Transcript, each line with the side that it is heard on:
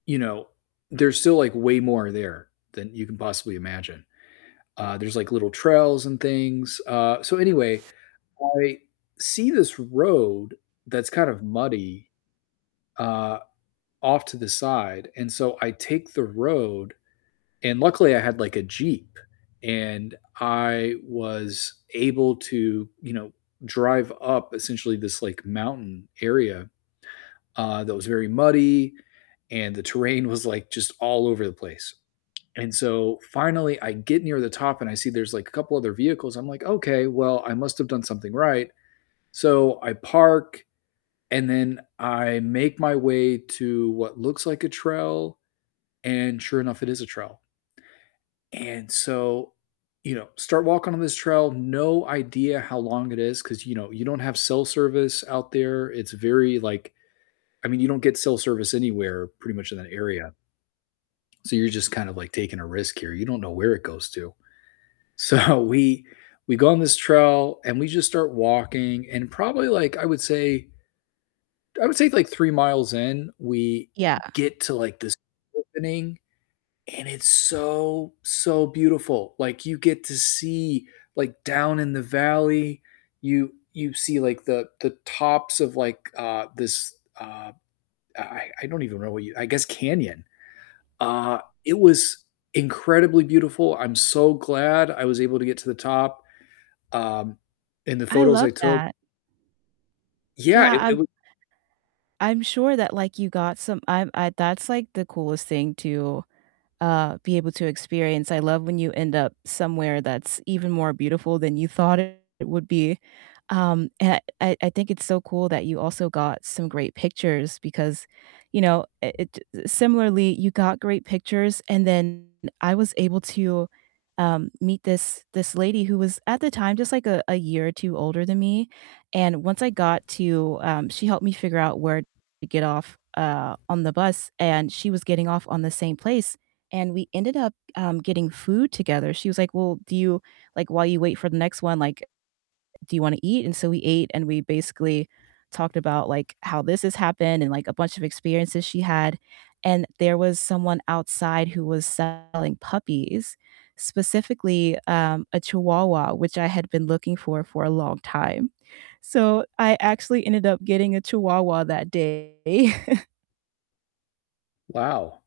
left: You know, there's still, like, way more there than you can possibly imagine. Uh, there's, like, little trails and things. Uh, so anyway, I see this road that's kind of muddy, uh, off to the side, and so I take the road, and luckily I had, like, a Jeep and I was able to, you know, drive up essentially this, like, mountain area, uh, that was very muddy and the terrain was, like, just all over the place. And, so, finally I get near the top and I see there's, like, a couple other vehicles. I'm like, "Okay, well, I must have done something right." So I park and then I make my way to what looks like a trail, and sure enough, it is a trail. And so, you know, start walking on this trail, no idea how long it is 'cause, you know, you don't have cell service out there. It's very like I mean, you don't get cell service anywhere pretty much in that area. So you're just kind of like taking a risk here, you don't know where it goes to. So we we go on this trail and we just start walking and probably like I would say I would say, like, 3 miles in, we
right: Yeah.
left: get to, like, this opening and it's so, so beautiful. Like, you get to see, like, down in the valley, you you see, like, the the tops of like, uh, this, uh I I don't even know what you I guess canyon. Uh, it was incredibly beautiful. I'm so glad I was able to get to the top, um, and the
right: I
left: photos I
right: love
left: took
right: that.
left: Yeah.
right: Yeah,
left: It it
right: I'm
left: was
right: I'm sure that, like, you got some I'm I That's, like, the coolest thing to, uh, be able to experience. I love when you end up somewhere that's even more beautiful than you thought it would be. Um, and I I think it's so cool that you also got some great pictures because, you know, it it Similarly, you got great pictures, and then I was able to, um, meet this this lady who was, at the time just, like a a year or 2 older than me and once I got to um, she helped me figure out where to get off, uh, on the bus, and she was getting off on the same place, and we ended up, um, getting food together, she was like, "Well, do you Like, while you wait for the next one, like, do you wanna eat?" And so we ate, and we basically talked about, like, how this has happened and, like, a bunch of experiences she had. And there was someone outside who was selling puppies, specifically, um, a chihuahua, which I had been looking for for a long time. So I actually ended up getting a chihuahua that day.
left: Wow.